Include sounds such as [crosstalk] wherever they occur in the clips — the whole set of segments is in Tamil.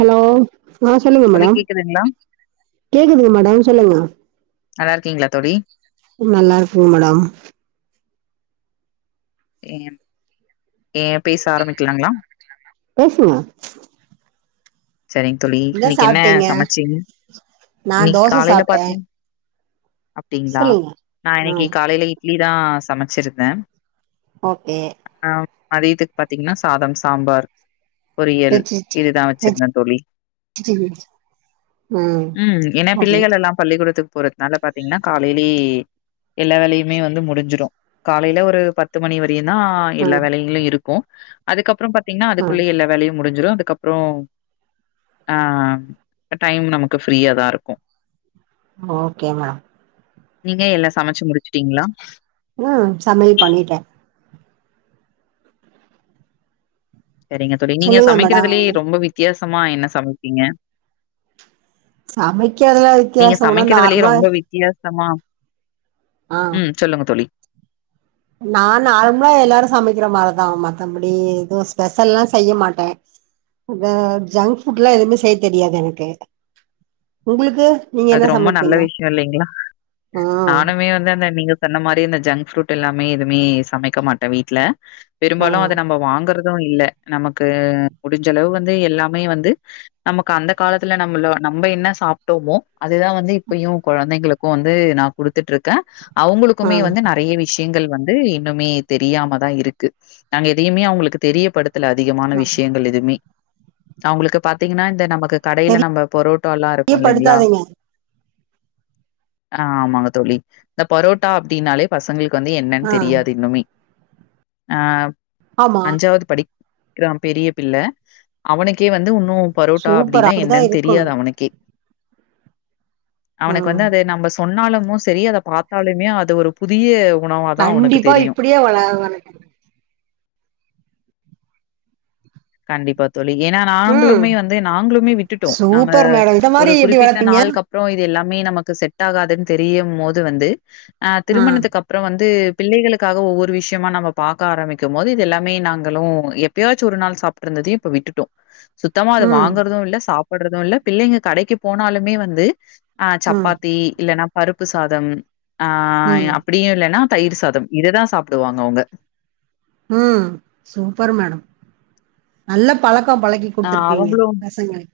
ஹலோ அ சொல்லுங்க தோழி மேடம் கேக்குதுங்களா கேக்குதுங்க மேடம் சொல்லுங்க நல்லா இருக்கீங்களா தோழி நல்லா இருக்குங் மேடம் ஏ ஏ பேச ஆரம்பிக்கலாங்ளா பேசுங்க செரிங் தோழி இன்னைக்கி என்ன சமச்சீங்க நா இன்னைக்கி தோச காலைல சாப்ட்டே பாத்தி டிங்ளா சொல்லுங்க நா ஆ இன்னைக்கி காலைல இட்லி தா சமச்சிருந்தே ஓகே ஆ மதியத்துக்கு பாத்தீங்ன்னா சாதம் சாம்பார் பொரியல் வெச்சிட் இதுதா வெச் வெச்சிருந்தே தோழி ம் ஏனா ஓகே பிள்ளைகள் எல்லாம் பள்ளிக்கூடத்துக்கு போறதுனால பாத்தீங்கன்னா காலைலி எல்லா வேலையுமே வந்து முடிஞ்சுரு காலைல ஒரு பத்து மணி வரையுந் தா ஆ எல்லா வேலைகளு இருக்கு அதுக்கப்றோ பாத்தீங்ன்னா ஆ அதுக்குள்ளே எல்லா வேலையு முடிஞ்சிரு அதுக்கப்றோ ஆ டைம் நமக்கு ஃப்ரீயா தா இருக்கு ஓகே மேம் நீங்க எல்லா சமச்சு முடிச்சுட்டீங்ளா ம் சமையல் பண்ணிட்டே செரிங்க தோழி நீங்க சொல்லுங்க மேடம் சமைக்கிறதுலயே ரொம்ப வித்தியாசமா என்ன சமைப்பீங்க சமைக்கறதுல நீங்க வித்தயாசம்னா சமைக்கிறதுலயே நார்மலா ரொம்ப வித்தியாசமா ஆ ம் சொல்லுங்க தோழி நா நார்மலா எல்லாரு சமைக்கிற மாரதா மத்தபடி எதுவு ஸ்பெஷல்லா செய்ய மாட்டே த ஜங்க் ஃபுட்ல்லா எதுமே செய்ய தெரியாது எனக்கு உங்களுக்கு நீங்க அது என்ன ரொம்ப நல்ல சமைப்பீங்க விஷ்யோ இல்லைங்ளா ஆ நானுமே வந்து அந்த நீங்க சொன்ன மாரி இந்த ஜங்க் ஃப்ரூட் எல்லாமே எதுமே சமைக்க மாட்டே வீட்ல ஆ பெரும்பாலு அத நம்ம வாங்கறத் து இல்ல நமக்கு முடிஞ்ச அளவு வந்து எல்லாமே வந்து நமக்கு அந்த காலத்துல நம்மளு நம்ப என்ன சாப்ட்டோமோ அதுதா வந்து இப்பயு கொழந்தைங்களுக்கு வந்து நா குடுத்துட்ருக்க ஆ அவுங்களுக்குமே வந்து ந றைய விஷயங்கள் வந்து இன்னுமே தெரியாம தா இருக்கு நாங்க எதையுமே அவுங்களுக்கு தெரியப்படுத் த்துல அதிகமான ஆ விஷயங்கள் எதுமே அவுங்களுக்கு பாத்தீங்கன்னா இந்த நமக்கு கடைல நம்ப பரோ டோல்லா இருக்கு இல்லிங்ளா தெரியப்படுத்தாதீங்க ஆமாங்க தோழி இந்த பரோட்டா அப்டின்னாலே பசங்களுக்கு வந்து என்னன் ஆ தெரியாது இன்னுமே ஆ ஆமா அஞ்சாவ்து படிக் கிறா பெரிய பிள்ள அவனுக்கே வந்து உன்னு பரோட்டா சூப்பர் அப்டின்னா அப்படிதா என்னன் இருக்கணு தெரியாது அவுனுக்கே ஆ அவனுக்கு வந்து அத நம்ப சொன்னாலுமோ சரி அத பாத்தாலுமே அது ஒரு புதிய உணவா தா அவனுக்கு கண்டிப்பா தெரியு [unintelligible] கண்டிப்பா தோழி ஏனா ம் நாங்களுமே வந்து நாங்களுமே விட்டுட்டோ நாங்க சூப்பர் மேடம் இந்த மாரி ஒரு எப்படி குறிப்பிட்ட வளப்பீங்க நாள் கப் அப்றோ இது எல்லாமே நமக்கு செட் ஆகாதுன்னு தெரியும் போது வந்து அ ஆ திருமணத்துக் அப் அப்றோ வந்து பிள்ளைகளுக்காக ஒவ்வொரு விஷயமா நம்ம பார்க்க ஆரம்பிக்க போது இது எல்லாமே நாங்களு எப்பயாச்சி ஒரு நாள் சாப் இருந்ததையே இப்ப விட்டுட்டோ சுத்தமா அது ம் வாங்கறது இல்ல சாப் போடுறது இல்ல பிள்ளைங்க கடைக்கு போனாலுமே வந்து ஆ ம் சப்பாத்தி இல்லன்னா பருப்பு சாதம் ஆ ம் அப்படியு இல்லன்னா தயிர் சாதம் இததா சாப்பிடுவாங்க அவுங்க ம் சூப்பர் மேடம் நல்ல பழக்க பழக்கி அ குடுத்துருகீங்க அவங்களோட பசங்களு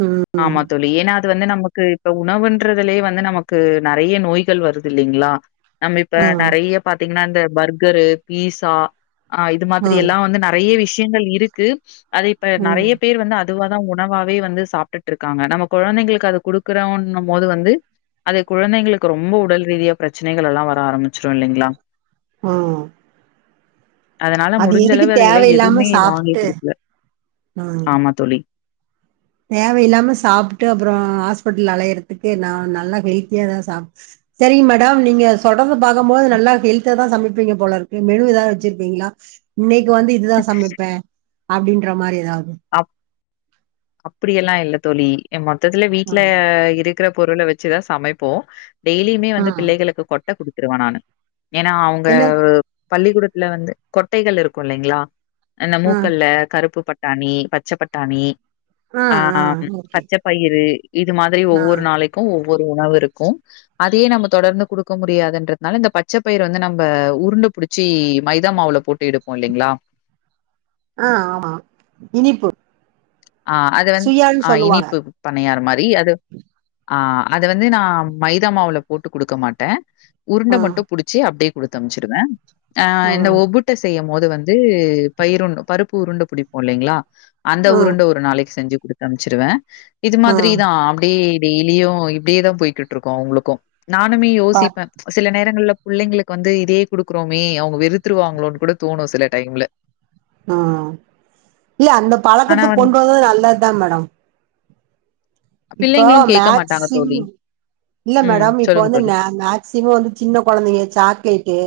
ம் ஆமா தோழி ஏனா அது வந்து நமக்கு இப்ப உணவுன்றதுலயே வந்து நமக்கு நெறைய நோய்கள் வருது இல்லிங்களா நம்ம இப்ப ம் நெறைய பாத்தீங்கன்னா இந்த பர்கரு பீசா ஆ இது ம் மாதிரியெல்லா வந்து நெறைய விஷயங்கள் இருக்கு அது இப்ப ம் நெறைய பேர் வந்து இதுவா தா உணவாவே வந்து சாப்ட்டுட்டு இருக்காங்க நம்ம குழந்தைங்களுக்கு அது குடுக்குறோன்னு போது வந்து அத குழந்தைங்களுக்கு ரொம்ப உடல் ரீதியா பிரச்சனைகள் எல்லா வர ஆரம்பிச்சிரு இல்லைங்களா ம் அதனால அது முடிஞ்ச எதுக்கு அளவு அதுகல தேவையில்லாம எதுவுமே வாங்கி சாப்ட்டு குடுக்கல ஆமா தோழி தேவயில்லாம சாப்புட்டு அப்பறோ ஹாஸ்பிட்டல்ல அலையறதுக்கு நா நல்லா ஹெல்த்தியா தா சாப் செரிங்க மேடம் நீங்க தொடர்ந்து பாக்கும்போது நல்லா ஹெல்தா தான் சமைப்பீங்க போலருக்கு மெனு ஏதாவது வச்சிருப்பீங்களா இன்னிக் வந்து இதுதான் சமைப்பே அப்டின்ற மாதிரி எதாவது அப் அப்படியெல்லா இல்ல தோழி என் மொத்தத்துல ஆ வீட்ல இருக் இருக்கிற பொருள வெச்சுதா சமைப்போ டெய்லியுமே ஆ வந்து பிள்ளைகளுக்கு கொட்ட குடுத்துருவ நானு ஏனா அவுங்க இல்ல பள்ளிகூடத்துல வந்து கொட்டைகள் இருக்கு இல்லைங்களா அந்த ஆ மூக்கல்ல கருப்பு பட்டாணி பச்ச பட்டாணி ஆ ஆ ஆஹ் ஓகே பச்சப் பயிரு இது மாதிரி ஆ ஒவ்வொரு நாளைக்கு ஒவ்வொரு உணவு இருக்கும் அதே நம்ம தொடர்ந்து குடுக்க முடியாதுன்றத்னால இந்த பச்சப்பயிரு வந்து நம்ப உருண்ட புடிச்சி மைதா மாவுல போட் எடுப்போ இல்லிங்களா ஆ ஆமா இனிப்பு ஆ அது வந்து சுயான்னு ஆ சொல்லுவாங்க இனிப்பு பனையார மாரி அது ஆ அது வந்து நா மைத மாவுல போட்டு குடுக்க மாட்டே உருண்ட ஆ மட்டு புடுச்சு அப்டியே குடுத்த அம்ச்சுருவே ஆ இந்த ஒப்புட்டு செய்யும் போது வந்து ந்து பயிறு ஒன்னு பருப்பு உருண்ட பிடிப்போ இல்லைங்களா அந்த ஆ உருண்ட ஒ நாளைக்கு செஞ்சு குடுத்து அம்ச்சிருவ இது ஆ மாதிரி தா அப்டி டெய்லியும் இப்டியே தா போய்கிட்டுருக்கு அவங்களுக்கு நானுமே பா யோசிப்பே சில நேரங்கள்ல புள்ளைங்களுக்கு வந்து இதே குடுக்குறோமே அவங்க வெறுத்துருவாங்களோன்னு கூட தோணு சில டைம்ல ம் இல்ல அந்த ஆனா பழக்கத்துக் வந்து கொண்டு வந்தது நல்லது தா மேடம் இப்போ பிள்ளைங்களும் கேட்க மாட்டாங்க மேக்சிம் தோழி. இல்ல ம். மேடம் இப்ப சொல்லுங்க வந்து தோழி. [unintelligible] ம்சிமம் வந்து சின்ன குழந்தைங்க சாக்லேட்டு்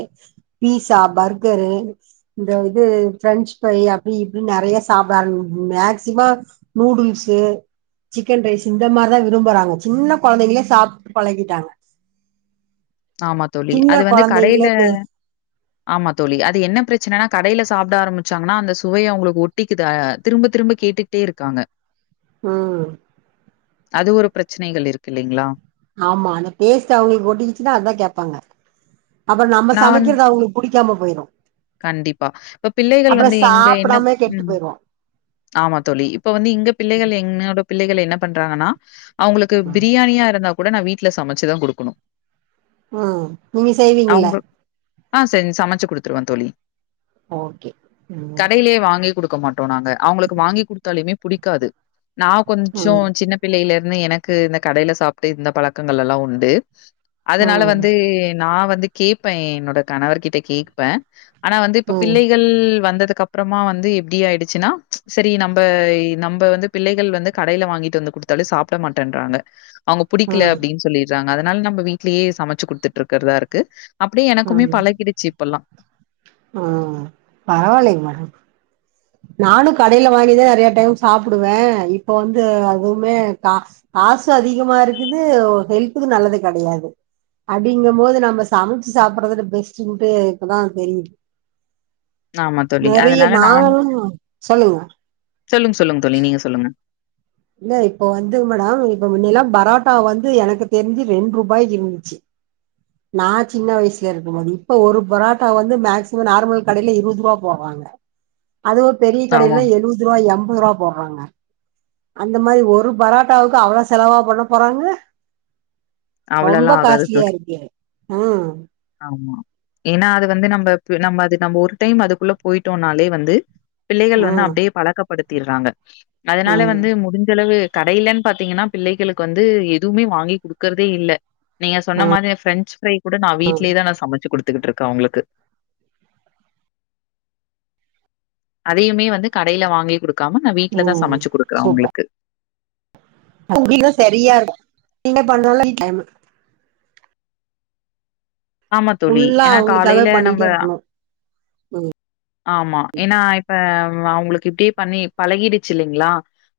பீஸா பர்கரு இந்த இது பிரெஞ்சு ஃப்ரை அப்டி இப்டி நிறைய சாப்டா ஆரம் மேக்சிம நூடுல்ஸ்சு சிக்கன் ரைஸ் இந்த மாரிதா விரும்புறாங்க சின்ன குழைங்களே சாப்ட்டு பழகிட்டாங்க ஆமா தோழி சின்ன அது வந்து கடேல கொழந்தைங்களே பே ஆமா தோழி அது என்ன பிரச்சனனா கடைலே சாப்ட ஆரம்பிச்சாங்கன்னா அந்த சுவையே அவங்களுக்கு ஒட்டிக்குது அ அ திரும்ப திரும்ப கேட்டு டே இருக்காங்க ம் அது ஒரு பிரச்சனைகள் இருக்கு இல்லைங்ளா ஆமா அந்த பேஸ்ட் அவங்களுக்கு ஒட்டிகிச்சன்னா அதா கேப்பாங்க அப்புரோ நம்ம நான் வந் சமைக்கிறது அவங்களுக் புடிக்காம போயிரு கண்டிப்பா இப்ப பிள்ளைகள் அப்றோ வந்து எங்க என்ன சாப்டாமயே கெட்டு உம் போயிரு ஆமா தோழி இப்ப வந்து இங்க பிள்ளைகள் என்னோட பிள்ளைகள் என்ன பண்றாங்கன்னா அவங்களுக்கு ம் பிரியாணியா இருந்தா கூட நா வீட்ல சமைச்சி தா குடுக்கணு ம் நீங்க செய்வீங்கள்ள அவங்க ஆ செஞ் சமைச்சி குடுத்துருவே தோழி ஓகே ம் கடையிலயே வாங்கி குடுக்க மாட் டோ நாங்க அவங்களுக்கு வாங்கி குடுத்தாலுமே புடிக்காது நா கொஞ்சோ ம் சின்னப் பிள்ளேயில இருந்து எனக்கு இந்த கடேல சாப்டு இருந்த பழக்கங்கள் எல்லா உண்டு அதனால ம் வந்து நா வந்து கேட்பே என்னோட கணவர் கிட்ட கேக்ப ஆனா வந்து இப்ப ம் பிள்ளைகள் வந்ததுக்கு அப் அப்புறமா வந்து எப்டி ஆயிடுச்சின்னா சரி நம்பே நம்பே வந்து பிள்ளைகள் வந்து கடேல வாங்கிட்டு வந்து குடு த்தாலு சாப்ட மாட்டேன்றாங்க அவங்க புடிக்கல ம் அப்டின்னு சொல்லிறாங்க அதனால நம்ம வீட்லேயே சமைச்சு குடுத்துட்டு இருக்கிறதா இருக்கு அப்டியே எனக்குமே பழகிடுச்சி இப்பல்லா ஆ பரவாயில்லங்க மேடம் நானு கடேல வாங்கிதா நறைய டைம் சாப்டுவ இப்ப வந்து அதுவுமே கா காசு அதிகமா இருக்குது ஒ ஹெல்த்துக்கு நல்லது கெடையாது அப்டிங்கும் போது நம்ம சமைச்சி சாப்பிறது பெஸ்டுட்டு இப்பதா தெரியுது ஆமா தோழி. நறைய அதனால நாகளு சொல்லுங்க சொல்லுங் சொல்லுங்க தோழி நீங்க சொல்லுங்க இல்ல இப்போ வந்து மேடம் இப்ப முன்னைல்லா பரோட்டா வந்து எனக்கு தெரிஞ்சி ரெண்டு ரூபாய்க்கு இருந்து [unintelligible] நா சின்ன வயசுல இருக்கும்போது இப்ப ஒரு பொரோட்டா வந்து மேக்சிமம் நார்மல் கடைலே இருபது ரூபா போவாங்க அதுவு பெரிய கடைல ஆமா. எழுபது ரூபா எண்பது ரூபா போடுறாங்க அந்த மாரி ஒரு பரோட்டாவுக்கு அவ்ளவு செலவா பண்ண போறாங்க ரொம்ப அவ்வளலாம் ஆகாது காஸ்ட்லியா தோழி. இருக்கு ஆ ஆமா ஏனா அது வந்து நம்ம நம்ம அது நம்ம ஒரு டைம் அதுக்குள்ள போயிட்டோனாலே வந்து பிள்ளைகள் வந்து ம் அப்டியே பழக்கப்படுத்திறாங்க அதனால ம் வந்து முடிஞ்சளவு கடையில்லன்னு பாத்தீங்னா பிள்ளைகளுக்கு வந்து எதுமே வாங்கி குடு குக்கறதே இல்ல நீங்க சொன்ன மாரி பிரெஞ்சி ஃப்ரை கூட நா வீட்லேயே தா நா சமச்சி குடுத்துக்கிட்டு இருக்க அங்களுக்கு அதையுமே வந்து கடையில வாங்கி குடுக்காம நா வீட்ல தா ம் சமச்சு குடுக்குறே சூப்பர் அவுங்களுக்கு உங்களுக்கு சரியா இருக்கு நீங்க பண்ணுன்ற டைமு ஆமா தோழி ஃபுல்லா ஏனா அவங்களுக்காகவே காலேல நம்ப பண்ணிட்டே இருக்கணு ஆமா ஏனா இப்ப அவுங்களுக்கு இப்டியே பண்ணி பழகிடுச்சி இல்லங்ளா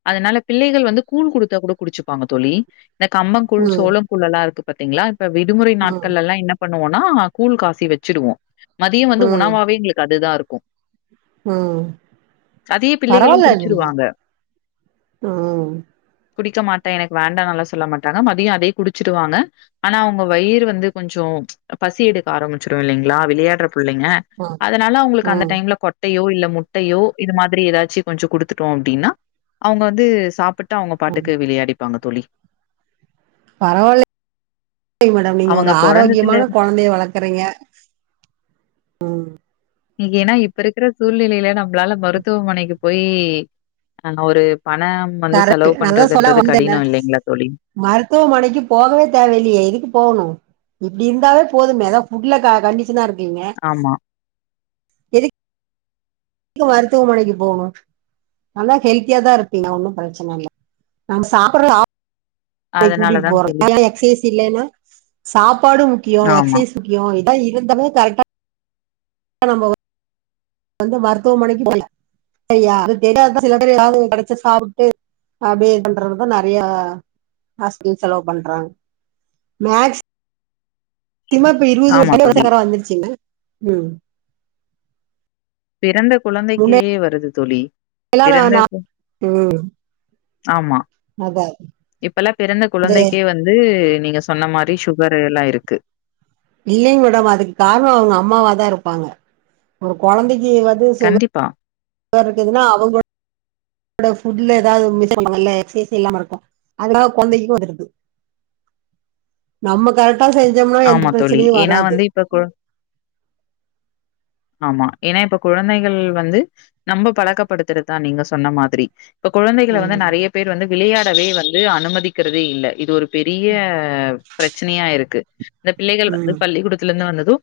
அதனால பிள்ளைகள் வந்து கூழ் குடுத்தா கூட குடிச்சுப்பாங்க தோழி இந்த கம்பங்கூழ் ம் சோளக்கூள் எல்லா இருக்கு பாத்தீங்களா இப்ப விடுமுறை ம் நாட்கள்ல்லா என்ன பண்ணுவோனா கூழ் காசி வச்சுடுவோ மதிய வந்து ம் உணவாவே எங்களுக்கு அதுதா இருக்கு ம் பரவால பிள்ளைகளும் அது குடிச்சிருவாங்க. ம் குடிக்க மாட்டே எனக்கு வேண்டானெல்லா சொல்ல மாட்டாங்க மதிய அதே குடிச்சிருவாங்க ஆனா அவுங்க வயிறு வந்து கொஞ்ச பசி எடுக்க ஆரம்பிச்சிரு இல்லிங்களா வெளையாடுற பிள்ளங்க ம் அதனால அவுங்களுக் அந்த ம் ல்ல கொட்டையோ இல்ல முட்டையோ இது மாதிரி ஏதாச்சு கொஞ்ச குடுத்துட்டோ அப்டின்னா அவுங்க வந்து சாப்பிட்டு அவுங்க ம் பாட்டுக்கு விளையாடிப்பாங்க தோழி பரவாயில்ல மேடம் நீங்க அவங்க ஒரு பொறந்ததுல ஆரோக்கியமான கொழந்தைய வளர் க்றீங்க ம் நீங்க ஏன்னா இப்ப இருக்குற சூழ்நிலையில நம்மளால மருத்துவமனைக்கு போயி அங்க ஒரு பண வந்து கரெக்ட் செலவு அதா சொல்ல பண்றதுன்றது வந்தேன்ல கடின இல்லிங்களா தோழி மருத்துவமனைக்கு போகவே தேவ இல்லயே எதுக்கு போகணு இப்டி இருந்தாவே போதுமே அதா ஃபுட்ல க கண்டிஷனா இருக்கீங்க ஆமா க்கு மருத்துவமனைக்கு போணு நல்லா ஹெல்த்தியா தா இருப்பீங்க ஒன்னு பிரச்சன இல்ல நம்ப சாப்பற சா அதனால கூட்டிட் தான் போறே தோழி. [inaudible] எக்சைஸ் தில்லைன்னா சாப்பாடு முக்கியோ ஆமா, எக்சைஸ் முக்கியோ இதா இருந்தாலே கரெக்டா நம்ம வந்து [inaudible] மருத்துவமனைக்கு போ [inaudible] சரியா அது தெரிய சிலது கடைச்ச சாப்புட்டு அப்டியே இது பண்றதுதா நெறைய ஹாஸ்பிடல் செலவு பண்றாங்க மேக்சி திமா இப்ப இருபது ஆமா தோழி. வருச [inaudible] வந்துருச்சுங்க ம் பிறந்த குழந்தைக்கே முன்னையெல்லா வருது தோழி பிறந்த நா ம் ஆமா அதா இப்பெல்லா பிறந்த குழந்தைக்கே வந்து நீங்க சொ சொன்ன மாரி சுகரு எல்லா இருக்கு இல்லங்க மேடம் அதுக் காரண அவுங்க அம்மாவாதா இருப்பாங்க ஒரு கொழந்தைக்கு வந் கண்டிப்பா இதா இருக்குதுன்னா அவுங்க என்னோட ஃபுட்ல எதாது [inaudible] இல்லாம இருக்கு அதான கொழந்தைக்கு வருது நம்ம கரெக்டா செஞ்சோம்னா எந்த பிரச்சனையு வராது தற்கொல ஆமா ஏனா இப்ப குழந்தைகள் வந்து நம்ம பழக்கப்படுத்துறதுதா நீங்க சொன்ன மாதிரி இப்ப குழந்தைகள வந்து ம் நெறைய பேர் வந்து விளையாடவே வந்து அனுமதிக்கறதே இல்ல இது ஒரு பெரிய பிரச்சனையா இருக்கு இந்த பிள்ளைகள் வந்து ம் பள்ளிக்கூடத்துல இருந்து வந்தது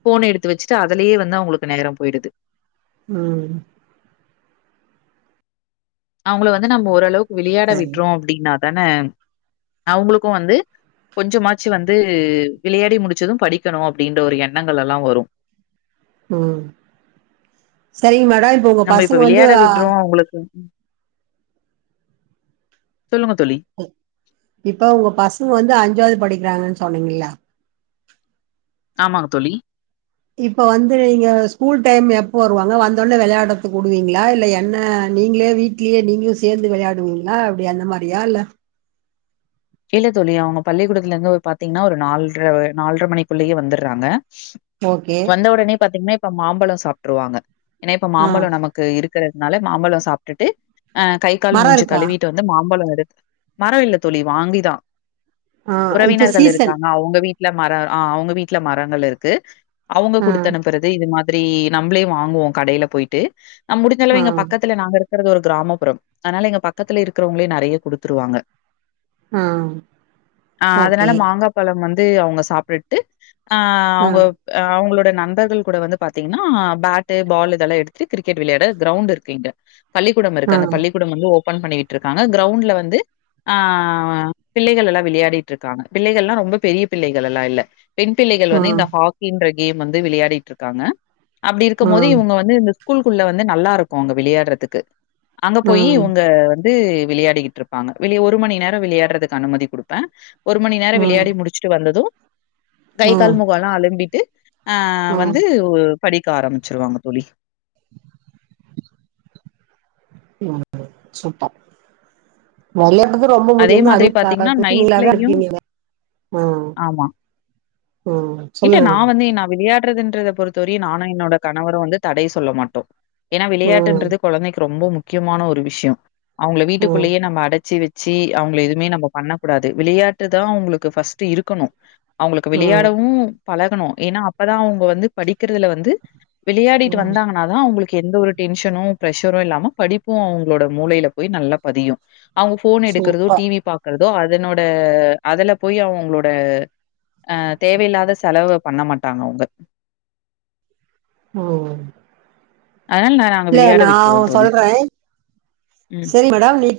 ஃபோன எடுத்து வச்சுட்டு அதுலயே வந்து அவுங்களுக் நேகர போயிருது ம் அவுங்கள வந்து நம்ம ஓரளவுக்கு விளையாட சரி விட்றோ அப்டின்னா தானே அவுங்களுக்கு வந்து கொஞ்சமாச்சு வந்து விளையாடி முடிச்சது படிக்கணு அப்டின்ற ஒரு எண்ணங்கள் எல்லா வரு ம் சரிங்க மேடம் உங்க நம்ம இப்ப பசங்க வந்து விளையாட விடுறோ உங்களுக்கு சொல்லுங்க தோழி இப்ப உங்க பசங்க வந்து அஞ்சாவது படிக்கிறாங்கன்னு சொன்னீங்கல்ல ஆமாங்க தோழி இப்போ வந்து நீங்க ஸ்கூல் டைம் எப்போ வருவாங்க வந்தோனே விளையாடறத்துக்கு உடுவீங்களா இல்ல என்ன நீங்களே வீட வீட்லயே நீங்களு சேர்ந்து விளையாடுவீங்களா அப்டி அந்த மாரியா இல்ல இல்ல தோழி அவங்க பள்ளிக்கூடத்துல இருந்து ஒரு பாத்தீங்கன்னா ஒரு நால்ர நால்ர மணிக்குள்ளயே வந்துட்றாங்க ஓகே வந்த ஒடனே பாத்தீங்கன்னா இப்ப மாம்பழ சாப்ட்ருவாங்க ஏன்னா இப்ப ஆ மாம்பழ நமக் கு இருக்குறதுனால மாம்பழ சாப்ட்டுட்டு அ கை கால் மரோ மூஞ்சி இருக்கா கழுவிட்டு வ ந்து மாம்பழ எடு மர இல்ல தோழி வாங்கிதா ஆ இப்ப உறவினர்கள் சீசன் இருக்காங்க அவங்க வீ ட்ல மர ஆ அவங்க வீட்ல மரங்கள் இருக்கு அவங்க ஆ குடுத்த அனுப்புற து இது மாதிரி நம்ப்ளே வாங்குவோ கடையில போயிட்டு நம் முடிஞ்சளவு ஆ இங்க பக்கத்துல நாங்க இருக் குறது ஒரு கிராமப்புறோ அனால எங்க பக்கத்துல இருக்கிறவங்களே நறைய குடுத்துருவாங்க ஆ அ அதனால ஓகே மாங்கா பழம் வந்து அவங்க சாப்ட்டுட்டு ஆ ஆ அவங்க அ அவங்களோட நண்பர்கள் கூட வந்து பாத்தீங்கன்னா பேட்டு பால் இதெல்லா எடுத்துட்டு கிரிக்கெட் விளையாட கிரௌண்ட் இருக்கு இங்க பள்ளிக்கூடம் ஆ இருக்கு அந்த பள்ளிக்கூடம் வந்து ஓபன் பண்ணிகிட்டு இருக்காங்க கிரௌண்ட்ல வந்து ஆ பிள்ளைகள் எல்லா விளையாடிட் இருக்காங்க பிள்ளைகள்னா ரொம்ப பெரிய பிள்ளைகள் எல்லா இல்ல பெண் பிள்ளைகள் ஆ ஆ வந்து இந்த ஹாக்கின்ற கேம் வந்து விளையாடிட்டு இருக்காங்க அப்டி ஆ இருக்கும் ஆ போது இவங்க வந்து இந்த ஸ்கூல்குள்ள வந்து நல்லா இருக்கு அங்க விளையாடுறதுக்கு அங்க போய் இவுங்க வந்து விளையாடிகிட் ருப்பாங்க வெளியே ஒரு மணி நேர விளையாடுறதுக்கு அனுமதி குடுப்பே ஒரு மணி நேர ஆ விளையாடி முடிச்சுட்டு வந்தது கை கால் ஆ முகொ எல்லா அலம்பிட்டு அ வந்து ம் பு படிக்க ஆரம்பிச்சிருவாங்க தோழி வரப்பு சுப்பர் வெளயாடுறது ரொம்ப அதே முடியுங்க மாதிரி அதுவு க க பாத்தீங்கன்னா, கசுமில்லாத நைட்லயும் இருக்கீங்களே ஓ ஆமா. ஓ இல்ல நா வந்து எ நா விளையாடுறதுன்றத பொறுத்தவரையு நானு என்னோட கணவரு வந்து தடை சொல்ல மாட்டோ ஏன்னா ம் விளையாட்டுன்றது குழந்தைக்கு ரொம்ப முக்கியமான ஒரு விஷயொ அவங்கள ம் வீட்டுக்குள்ளேயே நம்ம அடச்சு வெ ச்சு அவங்கள எதுவுமே நம்ப பண்ணக் கூடாது விளையாட்டுதா அவங்களுக்கு ஃபர்ஸ்ட்டு இருக்கணு அவங்களுக்கு ம் விளையாடவு பழகணு ஏன்னா அப்பதா அவங்க வந்து படிக்கறதுல வந்து விளையாடிட்டு ம் வந்தாங்கன் னாதா அவங்களுக்கு எந்த ஒரு டென்ஷனு பிரஷரு இல்லாம படிப்பு அவங்களோட மூளையில போய் நல்லா பதியு அவங்க ஃபோன் எடுக்கறதோ சூப்பர் டிவி பாக் கறதோ அதனோட அதுல போய் அவுங்களோட அ தேவையில்லாத செலவு பண்ண மாட்டாங்க அவுங்க ஓ அதனால நா நாங்க வெளையாட விட்ருவோ தோழி சொல்றே ம் சரி மேடம் நீ